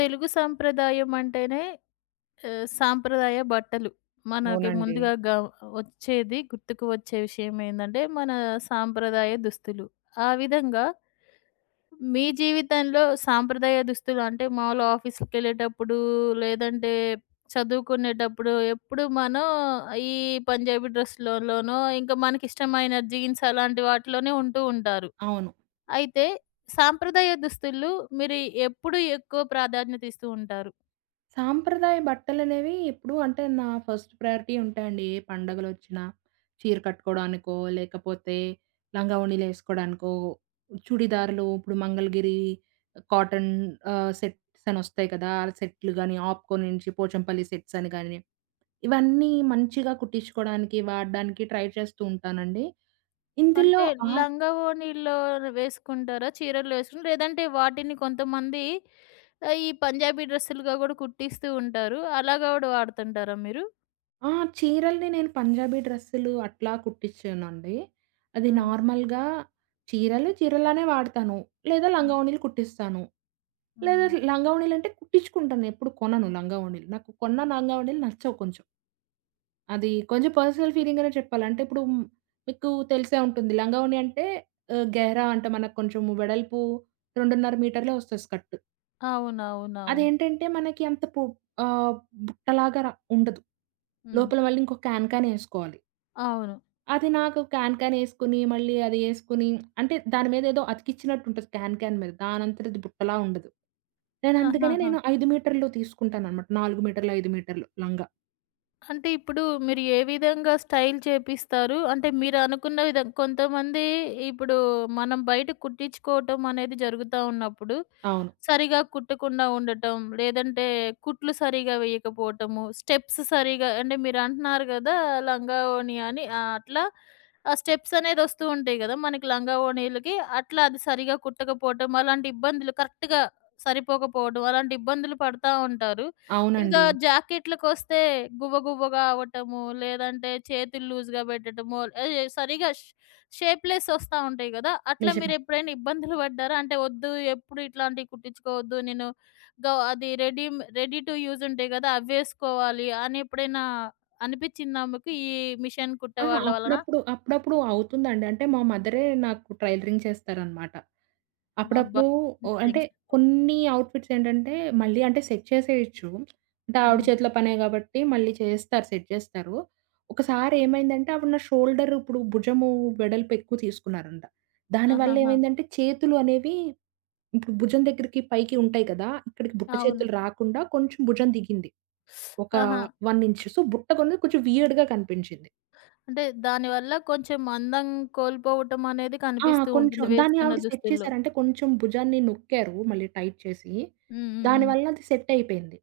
తెలుగు సాంప్రదాయం అంటేనే ఆహ్, సాంప్రదాయ బట్టలు. మనకి అవునండి. ముందుగా గ వచ్చేది గుర్తుకు వచ్చే విషయమేందంటే, మన సాంప్రదాయ దుస్తులు. ఆ విధంగా, మీ జీవితంలో సాంప్రదాయ దుస్తులు అంటే, మాములుగా ఆఫీస్‌కెళ్ళేటప్పుడు, లేదంటే చదువుకునేటప్పుడు, ఎప్పుడు మనం ఈ పంజాబీ డ్రెస్లులోనో, ఇంకా మనకిష్టమైన జీన్స్ అలాంటి వాటిలోనే ఉంటూ ఉంటారు. అవును. అయితే సాంప్రదాయ దుస్తులు మీరు ఎప్పుడు ఎక్కువ ప్రాధాన్యత ఇస్తూ ఉంటారు? సాంప్రదాయ బట్టలనేవి, ఎప్పుడు అంటే నా ఫస్ట్ ప్రయారిటీ ఉంటాయండి. ఏ పండగలొచ్చిన, చీర కట్టుకోవడానికో, లేకపోతే లంగావోణీలేసుకోడానికో, చుడిదార్లు ఇప్పుడు మంగళగిరి కాటన్ ఆహ్, సెట్స్ అనొస్తాయి కదా, అలా సెట్లు గానీ 'ఆప్కో' నుంచి 'పోచంపల్లి' సెట్సని గానీ, ఇవన్నీ మంచిగా కుట్టించుకోవడానికి, వాడడానికి ట్రై చేస్తూ ఉంటానండి. ఇందులో అంటే ఆ లంగావోణీల్లో వేసుకుంటారా? చీరలేసున్ లేదంటే వాటిని కొంతమంది, ఆహ్, ఈ పంజాబీ డ్రెస్‌లుగా కూడా కుట్టిస్తూ ఉంటారు. అలాగా కూడా వాడుతుంటారా మీరు? ఆహ్, చీరల్ని నేను పంజాబీ డ్రెస్సులు అట్లా కుట్టించనండి. అది హ్మ్. నార్మల్‌గా చీరలు చీరలానే వాడతాను. లేదా హ్మ్. లంగావోణీలు కుట్టిస్తాను. లేదా హ్మ్. లంగావోణీలంటే, కుట్టించుకుంటానేప్పుడూ కొనను లంగావోణీలు. నాకు కొన్న లంగావోణీలు నచ్చవు కొంచెం. అది కొంచెం పర్సనల్ ఫీలింగనే చెప్పాలి. అంటే ఇప్పుడు మీకు తెలిసే ఉంటుంది లంగావోణి అంటే, ఆహ్, గెహరా అంటే మనకు కొంచెం వెడల్పు 2.5 మీటర్లే వస్తది స్కర్టు. అవునవునవును. అదేంటంటే మనకి అంత పు ఆహ్ బుట్టలాగా‌రా ఉండదు. హ్మ్. లోపల మళ్ళీ ఇంకో క్యాన్ క్యాన్ ఏసుకోవాలి అవును. అది నాకు క్యాన్ క్యానేసుకొని మళ్ళీ అది ఏసుకొని అంటే దాని మీద ఏదో అతికించినట్టుంటది క్యాన్ క్యాన్ మీద. దానంతటది బుట్టలా ఉండదు. నేనందుకనే ఆహాహా! నేను 5 మీటర్లు తీసుకుంటానన్నమాట. 4 మీటర్లు 5 మీటర్లు లంగా. అంటే, ఇప్పుడు మీరు ఏ విధంగా స్టైల్ చేపిస్తారు? అంటే మీరనుకున్న విధం కొంతమంది ఇప్పుడు మనం బయట కుట్టించుకోవటమనేది జరుగుతా ఉన్నప్పుడు, అవును. సరిగ్గా కుట్టకుండా ఉండటం, లేదంటే కుట్లు సరిగ్గా వేయకపోవటము, స్టెప్స్ సరిగ్గా అంటే మీరంటున్నారు గదా లంగావోణి అని అట్లా ఆ! స్టెప్‌సనేది వస్తు ఉంటాయి గదా! మనకి లంగావోణీలకి. అట్లా అది సరిగ్గా కుట్టకపోవటం. అలాంటి ఇబ్బందులు కరెక్ట్‌గా సరిపోకపోవడం అలాంటి ఇబ్బందులు పడతా ఉంటారు. ఇంకా అవునండి. జాకెట్లుకొస్తే గువ్వ గువ్వగా అవ్వటము, లేదంటే చేతులు లూజ్‌గా పెట్టడము ఆహ్, యె సరిగ్గా షే షేప్‌లెస్ వస్తా ఉంటాయి గదా! అట్లా నిజమే. మీరేప్పుడైనా ఇబ్బందులు పడ్డారా? అంటే వద్దు ఎప్పుడు ఇట్లాంటివి కుట్టించుకోవద్దు నేను గ అది రెడీ‌మే రెడీ టు యూజ్ ఉంటాయి గదా! అవేసుకోవాలి అనేప్పుడైనా అనిపించిందా మీకు? ఈ మిషన్ ఆ! కుట్టే వాళ్ళ వలన? అప్పుడప్పుడు అప్పుడప్పుడు అవుతుందండి. అంటే మా మదరే నాకు ట్రైలరింగ్ చేస్తారనమాట. అబ్బా! అప్పుడప్పుడు ఓ మీకు అంటే టెన్షన్ కొన్ని అవుట్ఫిట్సేంటంటే మళ్ళీ అంటే సెట్ చేసేయొచ్చు. అంటే ఆవిడ హ్మ్. చేతిలో పనే కాబట్టి మళ్ళీ చేస్తారు సెట్ జేస్తారు. ఒకసారేమైందంటే ఆవిడ నా షోల్డర్ ఇప్పుడు భుజము వెడల్పేక్కువ తీసుకున్నారంట. దానివల్ల ఆహాహా! ఏమైందంటే చేతులు అనేవి ఇప్పుడు భుజం దగ్గరికి పైకి ఉంటాయి కదా! ఇక్కడికి బుట్ట అవును. చేతులు రాకుండా కొంచెం భుజం దిగింది. ఒక ఆహా! 1 ఇంచు. సో బుట్టగొన్ను కొంచెం వీయర్డ్‌గా కనిపించింది. అంటే, దాని వల్ల కొంచెం అందం కోల్పోవటమనేది ఆ! కనిపిస్తూ కొంచెం ఉంటుంది. దాన్ని వేసుకున్న ఆవిడ సెట్ దుస్తుల్లో. చేసారంటే, కొంచెం భుజాన్ని నొక్కారు మళ్ళీ టైట్ చేసి. హుహుహు. దానివల్ల అది సెటపేంది.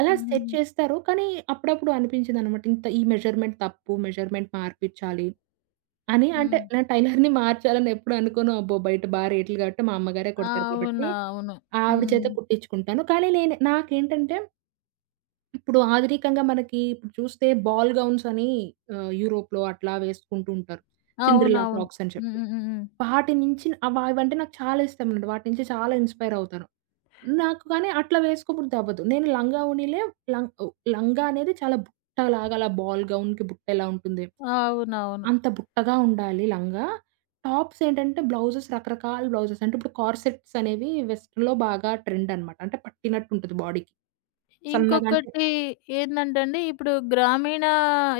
అలా సెట్ హుహుహు. చేస్తారు. కానీ అప్పుడప్పుడు అనిపించిందన్నమాట ఇంత ఈ మెజర్‌మెంట్ తప్పు, మెజర్‌మెంట్ మార్పించాలి, అని అంటే హ్మ్. నా టైలర్‌ని మార్చాలనేప్పుడు అనుకోను. అబ్బో! బయట బా రేట్లు గాబట్టి మా అమ్మగారే కుడతారు కాబట్టి అవునువును. ఆవిడ చేతె హ్మ్. కుట్టించుకుంటాను. కానీ నేను నాకేంటంటే ఇప్పుడు ఆధునికంగా మనకి ఇప్పుడు చూస్తే బాల్ గౌన్స్‌ అని ఆహ్, యూరోప్‌లో అట్లా వేసుకుంటూంటారు. సిండ్రెల్లా అవునవును. ఫ్రాక్‌సని చెప్పి. హుహుహుహు. వాటి నించిన అవవైంటే నాకు చాలా ఇష్టమండి, వాటి నుంచి చాలా ఇన్‌స్పైర్ అవుతారు. నాకు కానీ అట్లా వేసుకోబుద్ధి అవ్వదు. నేను లంగా వోనిలే లంగా ఓహ్ లంగా అనేది చాలా బుట్టలాగా అలా బాల్ గౌన్‌కి బుట్టెలా ఉంటుంది? అవునవును. అంత బుట్టగా ఉండాలి లంగా. టాప్సేంటంటే బ్లౌజెస్ రకరకాల బ్లౌజెస్ అంటే ఇప్పుడు కార్‌సెట్స్ అనేవి వెస్టర్న్‌లో బాగా ట్రెండన్నమాట. అంటే పట్టినట్టుంటది బాడీకి. సన్నగాంటే ఇంకొకటి ఏందంటే అండి ఇప్పుడు గ్రామీణ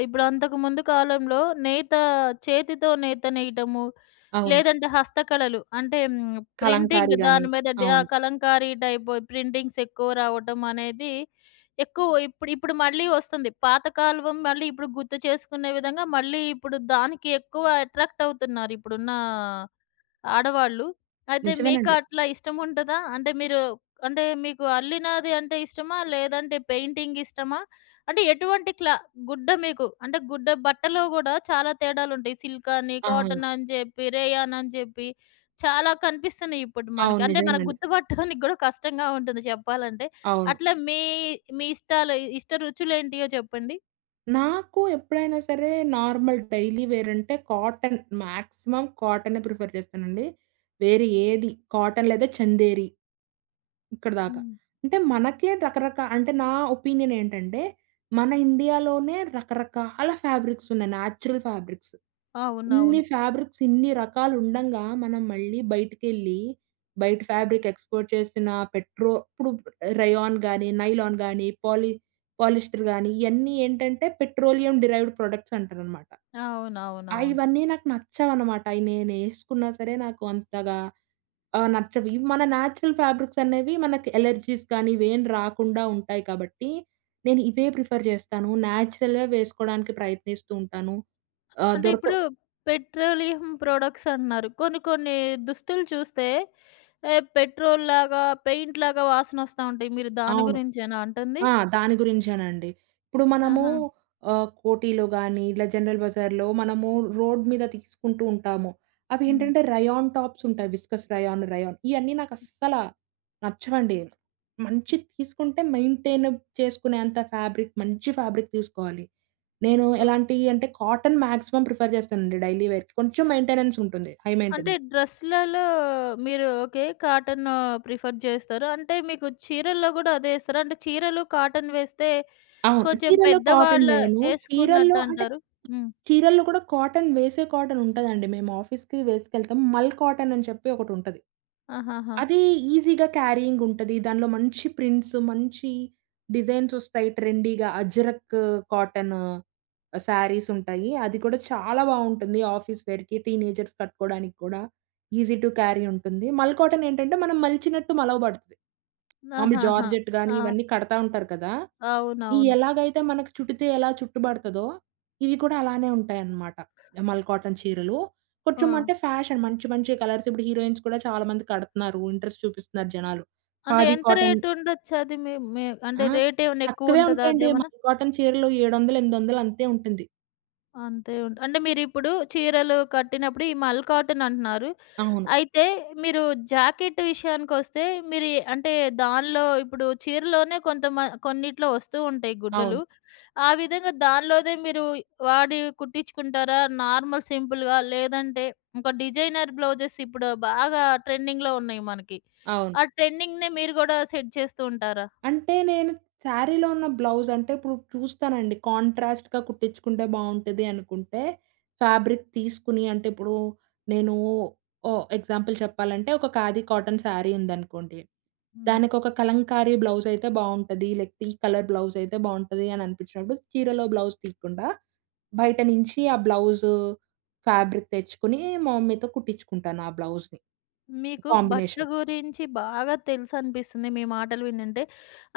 ఇప్పుడంతకు ముందు కాలంలో నేత చేతితో నేత నేయడము, అవును. లేదంటే హస్తకళలు. అంటే కలంకారి ప్రింటింగ్ గాని. దాని మీద డ అవును. కలంకారీ టైప్ ప్రింటింగ్సెక్కువ రావటమనేది ఎక్కువ ఇప్పుడు ఇప్పుడు మళ్ళీ వస్తుంది. పాత కాలం మళ్ళీ ఇప్పుడు గుర్తు చేసుకునే విధంగా మళ్ళీ ఇప్పుడు దానికి ఎక్కువ అట్రాక్టవుతున్నారిప్పుడున్న ఆడవాళ్ళు. అయితే నిజమేనండి. మీకట్లా ఇష్టం ఉంటదా? అంటే మీరు అంటే మీకు అల్లినాది అంటే ఇష్టమా? లేదంటే పెయింటింగిష్టమా? అంటే ఎటువంటి క్లా గుడ్డ మీకు అంటే గుడ్డ బట్టలో గూడా చాలా తేడాలుంటాయి సిల్‌కని, అవును. కాటనని జెప్పి, రేయాననిని జెప్పి చాలా కనిపిస్తున్నాయిప్పుడు మనకి. అవును అంటే మనకు నిజమేనండి. గుర్తు పట్టడానికి కూడా కష్టంగా ఉంటుంది చెప్పాలంటే. అవును. అట్లా మీ మీ ఇష్టాలు ఇష్ట రుచులేంటియో చెప్పండి? నాకు ఎప్పుడైనా సరే నార్మల్ డైలీ వేర్ అంటే కాటన్. మాక్సిమం కాటనే ప్రిఫర్ చేస్తానండి. వేరే ఏది, కాటన్ లేదా 'చందేరి' ఇక్కడిదాకా. హ్మ్. అంటే మనకే రకరకా అంటే నా ఒపీనియన్ ఏంటంటే, మన 'ఇండియాలోనే' రకరకాల ఫ్యాబ్రిక్స్ ఉన్నాయి. Natural fabrics. ఇన్ని అవునవును. ఫ్యాబ్రిక్స్, ఇన్ని రకాలు ఉండంగా, మనం మళ్లీ బయటికేళ్లి, బయట ఫ్యాబ్రిక్ ఎక్స్పోర్ట్ చేసిన పెట్రో ఇపుడు రేయాన్ గానీ, నైలాన్ గానీ, పాలి పాలిస్టర్ గానీ, ఇవన్నీ ఏంటంటే పెట్రోలియం డెరైవ్డ్ ప్రొడక్ట్స్ అంటారన్నమాట. ఆహ్, అవునవునవును. ఇవన్నీ నాకు నచ్చవన్నమాట. అయి నేనేసుకున్నా సరే, నాకు అంతగా ఆహ్, నచ్చవు. ఇవి మన న్యాచురల్ ఫ్యాబ్రిక్స్ అనేవి మనకి అలెర్జీస్ కానీ, ఇవేమీ రాకుండా ఉంటాయి కాబట్టి, నేను ఇవే ప్రిఫర్ చేస్తాను. న్యాచురల్‌గా వేసుకోవడానికి ప్రయత్నిస్తూ ఉంటాను. ఆహ్, అంటే దొరక ఇప్పుడు పెట్రోలియం ప్రొడక్ట్స్ అంటున్నారు. కొన్ని కొన్ని దుస్తులు చూస్తే ఎ పెట్రోల్‌లాగా, పెయింట్‌లాగా వాసనోస్తా ఉంటాయి. మీరు దాని అవును. గురించేనా అంటుంది? ఆ! దాని గురించేనండి. ఇప్పుడు మనము ఆహా! ఆహ్, 'కోటిలో' గానీ, ఇలా 'జనరల్ బజార్‌లో' మనము రోడ్ మీద తీసుకుంటూ ఉంటాము. అవి హ్మ్. ఏంటంటే రేయాన్ టాప్స్ ఉంటాయి. విస్కోస్ రేయాన్, రేయాన్ ఇవన్నీ నాకు అస్సల నచ్చవండి. మంచి తీసుకుంటే మెయింటైన్ చేసుకునేంత ఫ్యాబ్రిక్, మంచి ఫ్యాబ్రిక్ తీసుకోవాలి. నేను ఓహ్! ఎలాంటివి అంటే కాటన్ మాక్సిమం ప్రిఫర్ చేస్తానండి డైలీ వేర్‌కి. కొంచెం మెయింటెనెన్స్ ఉంటుంది. హై అంటే మెయింటెనెన్స్. డ్రెస్లల్లో మీరు ఓకే, కాటన్ ప్రిఫర్ చేస్తారు. అంటే మీకు చీరల్లో కూడా అదే ఏస్తారా? అంటే చీరలు కాటన్ వేస్తే అవును. కొంచెం చీరల్లో కాటన్ పెద్దవాళ్లు వేయను. చీరల్లో వేసుకున్నట్టు అంటే, అంటారు. హ్మ్. చీరల్లో కూడా కాటన్ వేసే కాటన్ ఉంటదండి. మేము ఆఫీస్‌కి వేసుకెళ్తాం. 'మల్' కాటన్ అని చెప్పి ఒకటుంటది. ఆహాహా! అది ఈజీగా క్యారీయింగ్ ఉంటది. దాంట్లో మంచి ప్రింట్స్, మంచి డిజైన్స్ వస్తాయి. ట్రెండీగా 'అజ్రఖ్' కాటన్, సారీసుంటాయి. అది కూడా చాలా బాగుంటుంది ఆఫీస్ వేర్‌కి, టీనేజర్స్ కట్టుకోవడానికి కూడా ఈజీ టు క్యారీ ఉంటుంది. 'మల్' కాటన్ ఏంటంటే, మనం మలిచినట్టు మలవబడతది. మామూలు ఆహాహా! 'జార్జెట్' కానీ, ఆ! ఇవన్నీ కడతా ఉంటారు కదా! అవునవును. ఎలాగైతే మనకు చుట్టితే ఎలా చుట్టు బడతాదో, ఇవి కూడా అలానే ఉంటాయన్నమాట. 'మల్' కాటన్ చీరలు కొంచెం ఆ! అంటే ఫ్యాషన్. మంచి మంచి కలర్స్. ఇప్పుడు హీరోయిన్స్ కూడా చాలా మంది కడుతున్నారు. ఇంట్రెస్ట్ చూపిస్తున్నారు జనాలు. అంటే 'ఖాదీ' ఎంత కాటన్ రేట్ ఉండొచ్చు? అది మీ మీ ఆ! అంటే రేట్ ఏమన్నా ఎక్కువ తక్కువే ఉంటదా? ఉంటాయండి. అదేమన్నా? 'మల్' కాటన్ చీరలు 700 800 అంతే ఉంటుంది. అంతే ఉంట్ అంటే, మీరిప్పుడు చీరలు కట్టినప్పుడు ఈ మల్ కాటన్ అంటున్నారు అవును. అయితే, మీరు జాకెట్ విషయానికొస్తే మీరు ఎ అంటే, దాన్లో ఇప్పుడు చీరలోనే కొంత మ కొన్నిట్లో వస్తూ ఉంటాయి గుడ్డలు, అవును. ఆ విధంగా దానిలోదె మీరు వాడి కుట్టించుకుంటారా నార్మల్ సింపుల్‌గా? లేదంటే, ఇంక డిజైనర్ బ్లౌజెస్ ఇప్పుడు బాగా ట్రెండింగ్‌లో ఉన్నాయి మనకి, అవును. ఆ ట్రెండింగ్‌నే మీరు గూడా సెట్ చేస్తూ ఉంటారా? అంటే, నేను సారీలో ఉన్న బ్లౌజంటే, ఇప్పుడు చూస్తానండి, కాంట్రాస్ట్‌గ కుట్టిచుకుంటే బావుంటది అనుకుంటే, ఫ్యాబ్రిక్ తీసుకొని అంటే, ఇప్పుడు నేనూ ఓ ఎగ్జాంపుల్ చెప్పాలంటే, ఒక ఖాదీ కాటన్ సారీ ఉందనుకోండి, హ్మ్. దానికి ఒక కలంకారీ బ్లౌజైతే బావుంటది. లేకపోతే ఈ కలర్ బ్లౌజైతే బావుంటది అననిపించినప్పుడు. చీరలో బ్లౌజ్ తీయకుండా బయట నుంచి ఆ బ్లౌజు ఫ్యాబ్రిక్ తెచ్చుకొని, మా మమ్మీతో కుట్టించుకుంటాను, ఆ బ్లౌజ్‌ని మీకు భట్ట కాంబినేషన్. గురించి బాగా తెలుసు అనిపిస్తుంది, మీ మాటలు వినుంటే.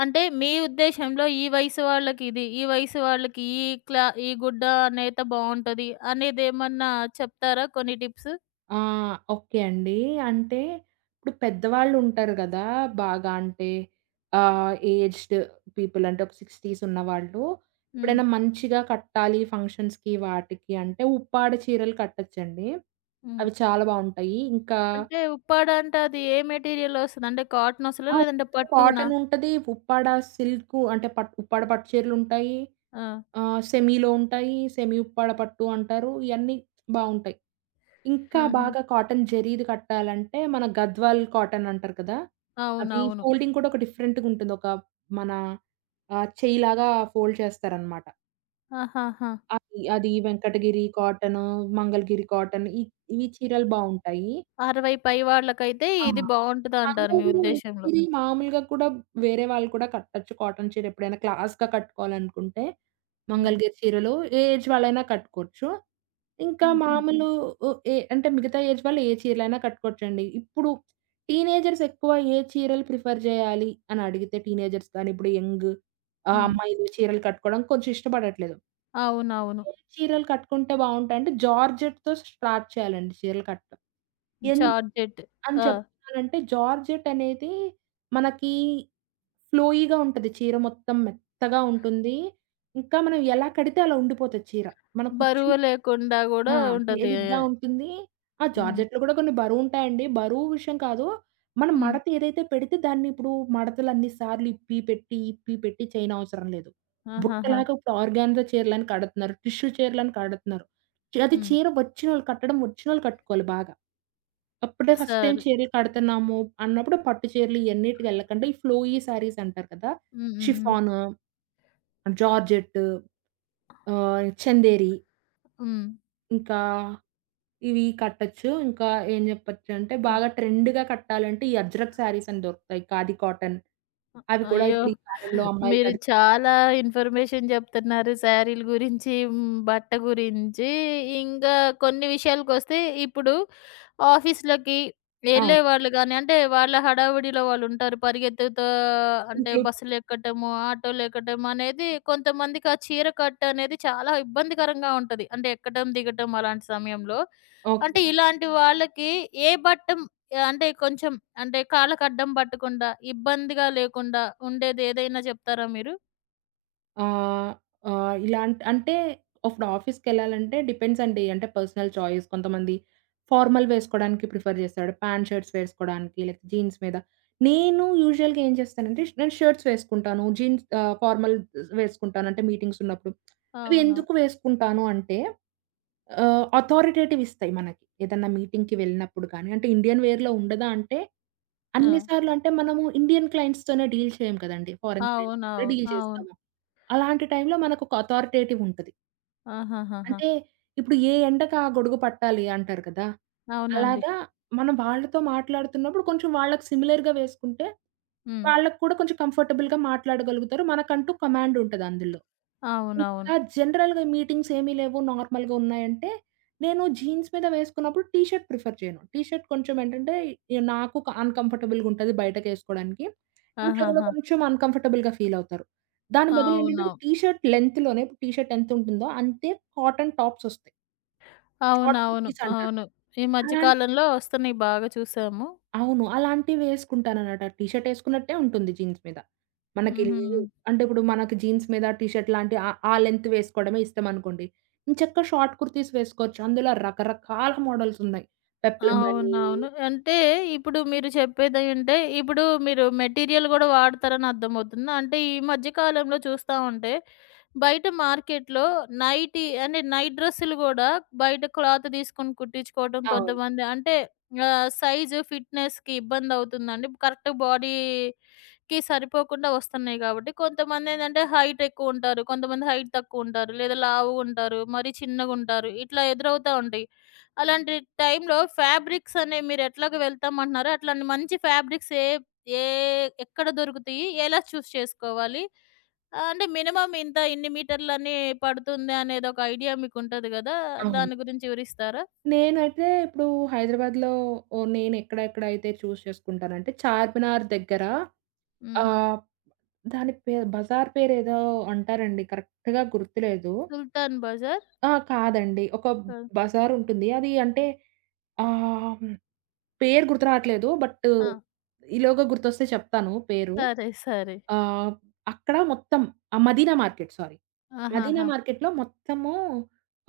అంటే, మీ ఉద్దేశంలో ఈ వయసు వాళ్ళకిది, ఈ వయసు వాళ్ళకి ఈ క్లా ఈ గుడ్డ అనైతే బావుంటది, అనేదేమన్నా చెప్తారా కొన్ని టిప్స్? ఆ! ఓకే అండి. అంటే, ఇప్పుడు పెద్దవాళ్ళుంటారు కదా బాగా అంటే, ఆహ్, ఏజ్డ్ పీపుల్ అంటే, ఒక 60స్ ఉన్నవాళ్ళు హ్మ్. ఎప్పుడైనా మంచిగా కట్టాలి ఫంక్షన్స్‌కి వాటికి అంటే, ఉప్పాడ చీరలు కట్టొచ్చండి. హ్మ్. అవి చాలా బావుంటాయి. ఇంకా అంటే, ఉప్పాడ అంటే, అది ఏ మెటీరియల్ ఒస్తది అంటే, కాటన్ ఒస్తదా, ఆ! లేదంటే పట్టునా? కాటనుంటది. ఉప్పాడ సిల్కు అంటే, పట్టు ఉప్పాడ పట్టు చీరలుంటాయి, ఆ! ఆహ్, సెమీలో ఉంటాయి, సెమీ ఉప్పాడ పట్టు అంటారు ఇయన్నీ బావుంటాయి. ఇంకా ఆహా! బాగా కాటన్ జరీది కట్టాలంటే మన గద్వాల్ కాటనంటారు కదా! అవి అవునవును. ఫోల్డింగ్ కూడా ఒక డిఫరెంట్‌గా ఉంటుంది. ఒక మన ఆహ్, చెయ్యిలాగా ఫోల్డ్ చేస్తారనమాట. ఆహాహా! అది అది వెంకటగిరి కాటను, మంగళగిరి కాటన్ ఈ ఈ చీరలు బావుంటాయి. 60 పై వాళ్ళకైతే ఆ! ఇది బావుంటదంటారు మీ మంగళగిరి, ఉద్దేశంలో. వెంకటగిరి, మామూలుగా కూడా వేరే వాళ్ళు కూడా కట్టొచ్చు కాటన్ చీర ఎప్పుడైనా క్లాస్‌గా కట్టుకోవాలనుకుంటే హ్మ్. మంగళగిరి చీరలు ఏ ఏజ్ వాళ్ళైనా కట్టుకోవచ్చు. ఇంకా హుహు. మామూలు వు ఏ అంటే, మిగతా ఏజ్ వాళ్ళు ఏ చీరలైనా కట్టుకోవచ్చండి. ఇప్పుడు టీనేజర్స్ ఎక్కువ ఏ చీరలు ప్రిఫర్ చేయాలి అనడిగితే, టీనేజర్స్ కానీ ఇప్పుడు యంగ్ ఆహ్, హ్మ్. అమ్మాయిలు చీరలు కట్టుకోవడం కొంచెం ఇష్టపడట్లేదు. అవునవును. చీరలు కట్టుకుంటే బావుంటాయంటే, జార్జెట్‌తో స్టార్ట్ చేయాలండి చీరలు కట్టడం. ఎంద్ జార్టెట్. అని ఆ! చెప్తున్నానంటే జార్జెట్ అనేది మనకి ఫ్లోయిగా ఉంటది, చీర మొత్తం మెత్తగా ఉంటుంది. ఇంకా మనం ఎలా కడితే అలా ఉండిపోతది చీర, మన కుచ్చి బరువు లేకుండా కూడా ఆ! ఉంటది. తేలిగ్గ ఉంటుంది ఆ హ్మ్. జార్జెట్లు కూడా కొన్ని బరువు ఉంటాయండి, బరువు విషయం కాదు, మనం హ్మ్. మడత ఏదైతే పెడితే దాన్ని ఇప్పుడు మడతలన్ని సార్లు ఇప్పి పెట్టి ఇప్పి పెట్టి చేయనవసరం లేదు. ఆహాహా! బుట్టలాగా ఇప్పుడు ఆర్గాన్జా చీరలని కడుతున్నారు. టిష్యూ చీరలని కడుతున్నారు. చి అది హ్మ్. చీర వచ్చినోళ్ళు కట్టడం వచ్చినోళ్ళు కట్టుకోవాలి బాగా, అప్పుడే ఫస్ట్ టైమ్ సారే. చీరలు కడుతున్నాము అన్నప్పుడు పట్టు చీరలు ఇయన్నిటికి ఎళ్ళకుండా ఈ ఫ్లోయి సారీస్ అంటారు కదా! హ్మ్, హ్మ్, హ్మ్. షిఫాను, జార్జెట్టు ఆహ్, చందేరి. హ్మ్. ఇంకా ఇవీ కట్టచ్చు, ఇంకా ఏం జెప్పచ్చంటే, హ్మ్. బాగా ట్రెండ్‌గా కట్టాలంటే, ఈ అజ్రక్ సారీసని దొరుకుతాయి, ఖాదీ కాటన్. అ అవి కూడా అయ్యో! ఇప్పుడు ఈ కాలంలో అమ్మాయిలు మీరు కడు చాలా ఇన్ఫర్మేషన్ జెప్తన్నారు సారీలు గురించీ, హ్మ్, బట్ట గురించీ. ఇంగా కొన్ని విషయాలకొస్తే, ఇప్పుడు ఆఫీస్‌లకి అవును. వెళ్ళేవాళ్ళు గానీ, అంటే, వాళ్ళ హడావుడిలో వాళ్ళుంటారు, పరిగెత్తుతా అంటే, ఓకే. బస్సులెక్కటము, ఆటోలెక్కటమనేదీ కొంతమందికి ఆ చీర కట్టనేది చాలా ఇబ్బందికరంగా ఉంటది, అంటే, ఎక్కటం, దిగటం, అలాంటి సమయంలో. ఓకే. అంటే, ఇలాంటి వాళ్ళకి ఏ బట్టమ్ య అంటే కొంచం అంటే, కాళ్ళకడ్డం బట్టకుండా, ఇబ్బందిగా లేకుండా ఉండేదేదైనా జెప్తారా మీరు? ఆహ్, ఆహ్, ఇలాంట్ అంటే, అఫ్ఫుడు ఆఫీస్‌కెళ్ళాలంటే డిపెండ్సండి. అంటే, పర్సనల్ ఛాయిస్. కొంతమంది ఫార్మల్ వేసుకోడానికి ప్రిఫర్ జేస్తాడు. ప్యాంట్, షర్ట్స్ వేసుకోడానికీ, లైక్ జీన్స్ మీద. నేను యూజువల్‌గా ఏం చేస్తానంటే, ష్ నేను షర్ట్స్ వేసుకుంటాను. జీన్స్ ఆహ్, ఫార్మల్స్ వేసుకుంటాను. అంటే, మీటింగ్సున్నప్పుడు. అవి అవును. ఎందుకు వేసుకుంటాను అంటే, ఆహ్, అథారిటేటివిస్తాయి మనకి. ఏదన్నా మీటింగ్‌కి వెళ్ళినప్పుడు కానీ. అంటే, ఇండియన్ వేర్‌లో ఉండదా అంటే, అన్ని ఆ! సార్లు అంటే మనము ఇండియన్ క్లయింట్స్‌తోనే డీల్ చెయ్యం కదండీ. ఫారెన్ క్లయింట్స్‌తో కూడా అవునవును. డీల్ అవును. చేస్తాము. అలాంటి టైంలో మనకొక అథారిటేటివ్ వుంటది. ఆహాహాహా! అంటే ఇప్పుడు ఏ ఎండకు ఆ గొడుగు పట్టాలి అంటారు కదా! అవునండి. అలాగా మనం వాళ్ళతో మాట్లాడుతున్నప్పుడు కొంచెం వాళ్ళకి సిమిలర్‌గ వేసుకుంటే హ్మ్. వాళ్ళకి కూడా కొంచెం కంఫర్టబుల్‌గా మాట్లాడగలుగుతారు. మనకంటూ కమాండ్ ఉంటది అందులో. ఇంకా అవునవును. జనరల్‌గా మీటింగ్స్ ఏమీ లేవు నార్మల్‌గా ఉన్నాయంటే నేను జీన్స్ మీద వేసుకున్నప్పుడు టీ షర్ట్ ప్రిఫర్ చేయను. టీ షర్ట్ కొంచెం ఏంటంటే ఇగ నాకు అన్‌కంఫర్టబుల్‌గా ఉంటది బయటకేసుకోవడానికి. ఇంట్లో కూడా ఆహాహా! కొంచెం అన్‌కంఫర్టబుల్‌గా ఫీలవుతారు. దాని బదులు ఏంటంటే అవును. టీ షర్ట్ లెంగ్త్‌లోనే టీ షర్ట్ ఎంత ఉంటుందో అంతే కాటన్ టాప్సొస్తయి. షార్ట్ అవునవును కుర్తీస్ అంటారు. అవును. ఈ మధ్య అలాంటి కాలంలో వస్తున్నాయి బాగా చూసాము. అవును. అలాంటివేసుకుంటానన్నమాట. అది టీ షర్ట్ ఎసుకున్నట్టే ఉంటుంది జీన్స్ మీద. మనకి లేదు హుహు. అంటే ఇప్పుడు మనకి జీన్స్ మీద టీ షర్ట్ లాంటివి ఆ ఆ లెంగ్త్ వేసుకోవడమే ఇష్టం అనుకోండి, ఎంచక్కా షార్ట్ కుర్తీస్ వేసుకోవచ్చు. అందులో రకరకాల మోడల్స్ ఉన్నాయి. పెప్లం అని అవునవును. అంటే ఇప్పుడు మీరు చెప్పేది అంటే ఇప్పుడు మీరు మెటీరియల్ గూడా వాడతారని అర్థమవుతుంది. అంటే ఈ మధ్య కాలంలో చూస్తా ఉంటే బయట మార్కెట్‌లో నైటీ అంటే నైట్ డ్రెస్సులు గూడా బయట క్లాత్ తీసుకొని కుట్టించుకోవడం అవును. కొంతమంది. అంటే ఆహ్, సైజు ఫిట్‌నెస్‌కి ఇబ్బంది అవుతుందండి కరెక్ట్ బాడీకి సరిపోకుండా వస్తున్నాయి గాబట్టి కొంతమందేంటంటే హైట్ ఎక్కువ ఉంటారు. కొంతమంది హైట్ తక్కువ ఉంటారు లేదా లావుగా ఉంటారు, మరీ చిన్నగా ఉంటారు. ఇట్లా ఎదురవుతా ఉంటాయి. అలాంటి టైమ్‌లో ఫాబ్రిక్స్ అనే మీరు ఎట్లాగా వెళ్తాం అంటున్నారో అట్లాంటి మంచి ఫాబ్రిక్స్ ఏ ఏ ఎక్కడ దొరుకుతియి? ఎలా చూజ్ చేసుకోవాలి? అంటే మినిమమ్ ఇంత ఇన్ని మీటర్లని పడుతుంది అనేదొక ఐడియా మీకు ఉంటది కదా అవును. దాని గురించి వివరిస్తారా? నేనైతే ఇప్పుడు హైదరాబాద్‌లో నేను ఎక్కడెక్కడ అయితే చూస్ చేసుకుంటానంటే చార్మినార్ దగ్గర హ్మ్. ఆహ్, దాని పేరు బజార్ పేరేదో అంటారండి కరెక్ట్‌గ గుర్తులేదు. సుల్తాన్ బజార్. ఆ! కాదండి ఒక క బజార్ ఉంటుంది అది అంటే ఆహ్, పేరు గుర్తు రాట్లేదు బట్టు ఆ! ఈలోగా గుర్తొస్తే చెప్తాను పేరు సరే సరే. ఆహ్, అక్కడ మొత్తం ఆ! మదీనా మార్కెట్ సారీ మదీనా ఆహాహా! మార్కెట్లో మొత్తము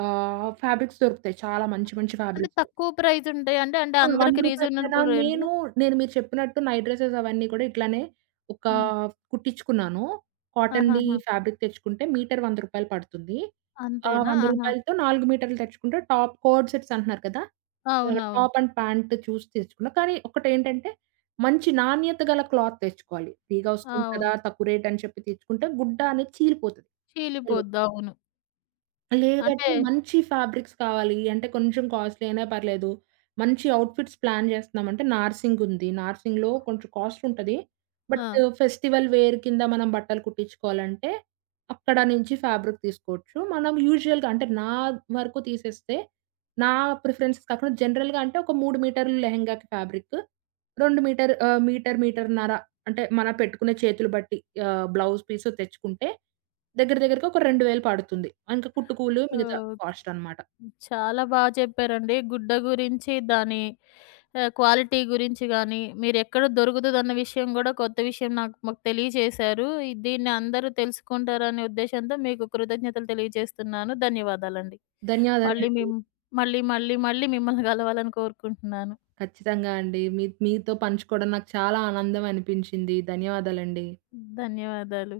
ఆహ్, ఫ్యాబ్రిక్స్ దొరుకుతాయి. చాలా మంచి మంచి అంటే ఫ్యాబ్రిక్స్. తక్కువ ప్రైస్ అంటే అండి, అవును. 100 అందరికి రూపాయలు నేన రీజనబుల్ రేంజ్‌ల. నేను నేను మీరు చెప్పినట్టు నైట్ డ్రెసెస్ అవన్నీ కూడా ఇట్లానే ఒక హ్మ్. కుట్టించుకున్నాను కాటన్‌ది ఆహాహా! ఫ్యాబ్రిక్ తెచ్చుకుంటే మీటర్ 100 రూపాయలు పడుతుంది. ఆ అంతేనా 100 ఆహా! రూపాయలతో 4 మీటర్లు తెచ్చుకుంటే టాప్ కోడ్ సెట్స్ అంటున్నారు కదా అవునవును. టాప్ అండ్ ప్యాంట్ చూసి తెచ్చుకున్నా. కానీ ఒకటి ఏంటంటే మంచి నాణ్యత గల క్లాత్ తెచ్చుకోవాలి. ఫ్రీగా ఆ! వస్తుంది కదా అవును. తక్కువ రేటని చెప్పి తెచ్చుకుంటే గుడ్డ అనేది చీలిపోతది. చీలిపోద్ది. [unintelligible] అవును. అంటే. లేదంటే మంచి ఫ్యాబ్రిక్స్ కావాలి. అంటే కొంచెం కాస్ట్‌లీ అయినా పర్లేదు మంచి ఔట్‌ఫిట్స్ ప్లాన్ జేస్తున్నామంటే నార్సింగ్ ఉంది. నార్సింగ్‌లో కొంచెం కాస్ట్‌ ఉంటది బట్ ఆ! ఫెస్టివల్ వేర్ కింద మనం బట్టలు కుట్టించుకోవాలంటే అక్కడ నుంచి ఫ్యాబ్రిక్ తీసుకోవచ్చు. మనం యూజువల్‌గా అంటే నా వరకు తీసేస్తే నా ప్రిఫరెన్స్ కాకుండా జనరల్‌గా అంటే ఒక 3 మీటర్లు లెహెంగాకి ఫ్యాబ్రికు. 2 మీటర్ ఆహ్, మీటర్ మీటర్నర అంటే మన పెట్టుకునే చేతులు బట్టి ఆహ్, బ్లౌజ్ పీస్ తెచ్చుకుంటే దగ్గర దగ్గరగా ఒక 2000 పడుతుంది. ఇంకా కుట్టుకూలు మిగతా ఓకే. కాస్టనమాట. చాలా బా చెప్పారండి. గుడ్డ గురించి దాని ఆహ్, క్వాలిటీ గురించి గాని మీరెక్కడ దొరుకుతుదన్న విషయం గూడా కొత్త విషయం నాకు మాకు తెలియజేశారు. ఇది దీన్ని అందరూ తెలుసుకుంటారనే ఉద్దేశంతో మీకు కృతజ్ఞతలు తెలియజేస్తున్నాను, ధన్యవాదాలండి. మళ్ళీ మీ ధన్యవాదాలండి. మళ్ళీ మళ్ళీ మళ్ళీ మిమ్మల్ని కలవాలని కోరుకుంటున్నాను. ఖచ్చితంగా అండి. మీ మీతో పంచుకోవడం నాకు చాలా ఆనందం అనిపించింది, ధన్యవాదాలండి. ధన్యవాదాలు.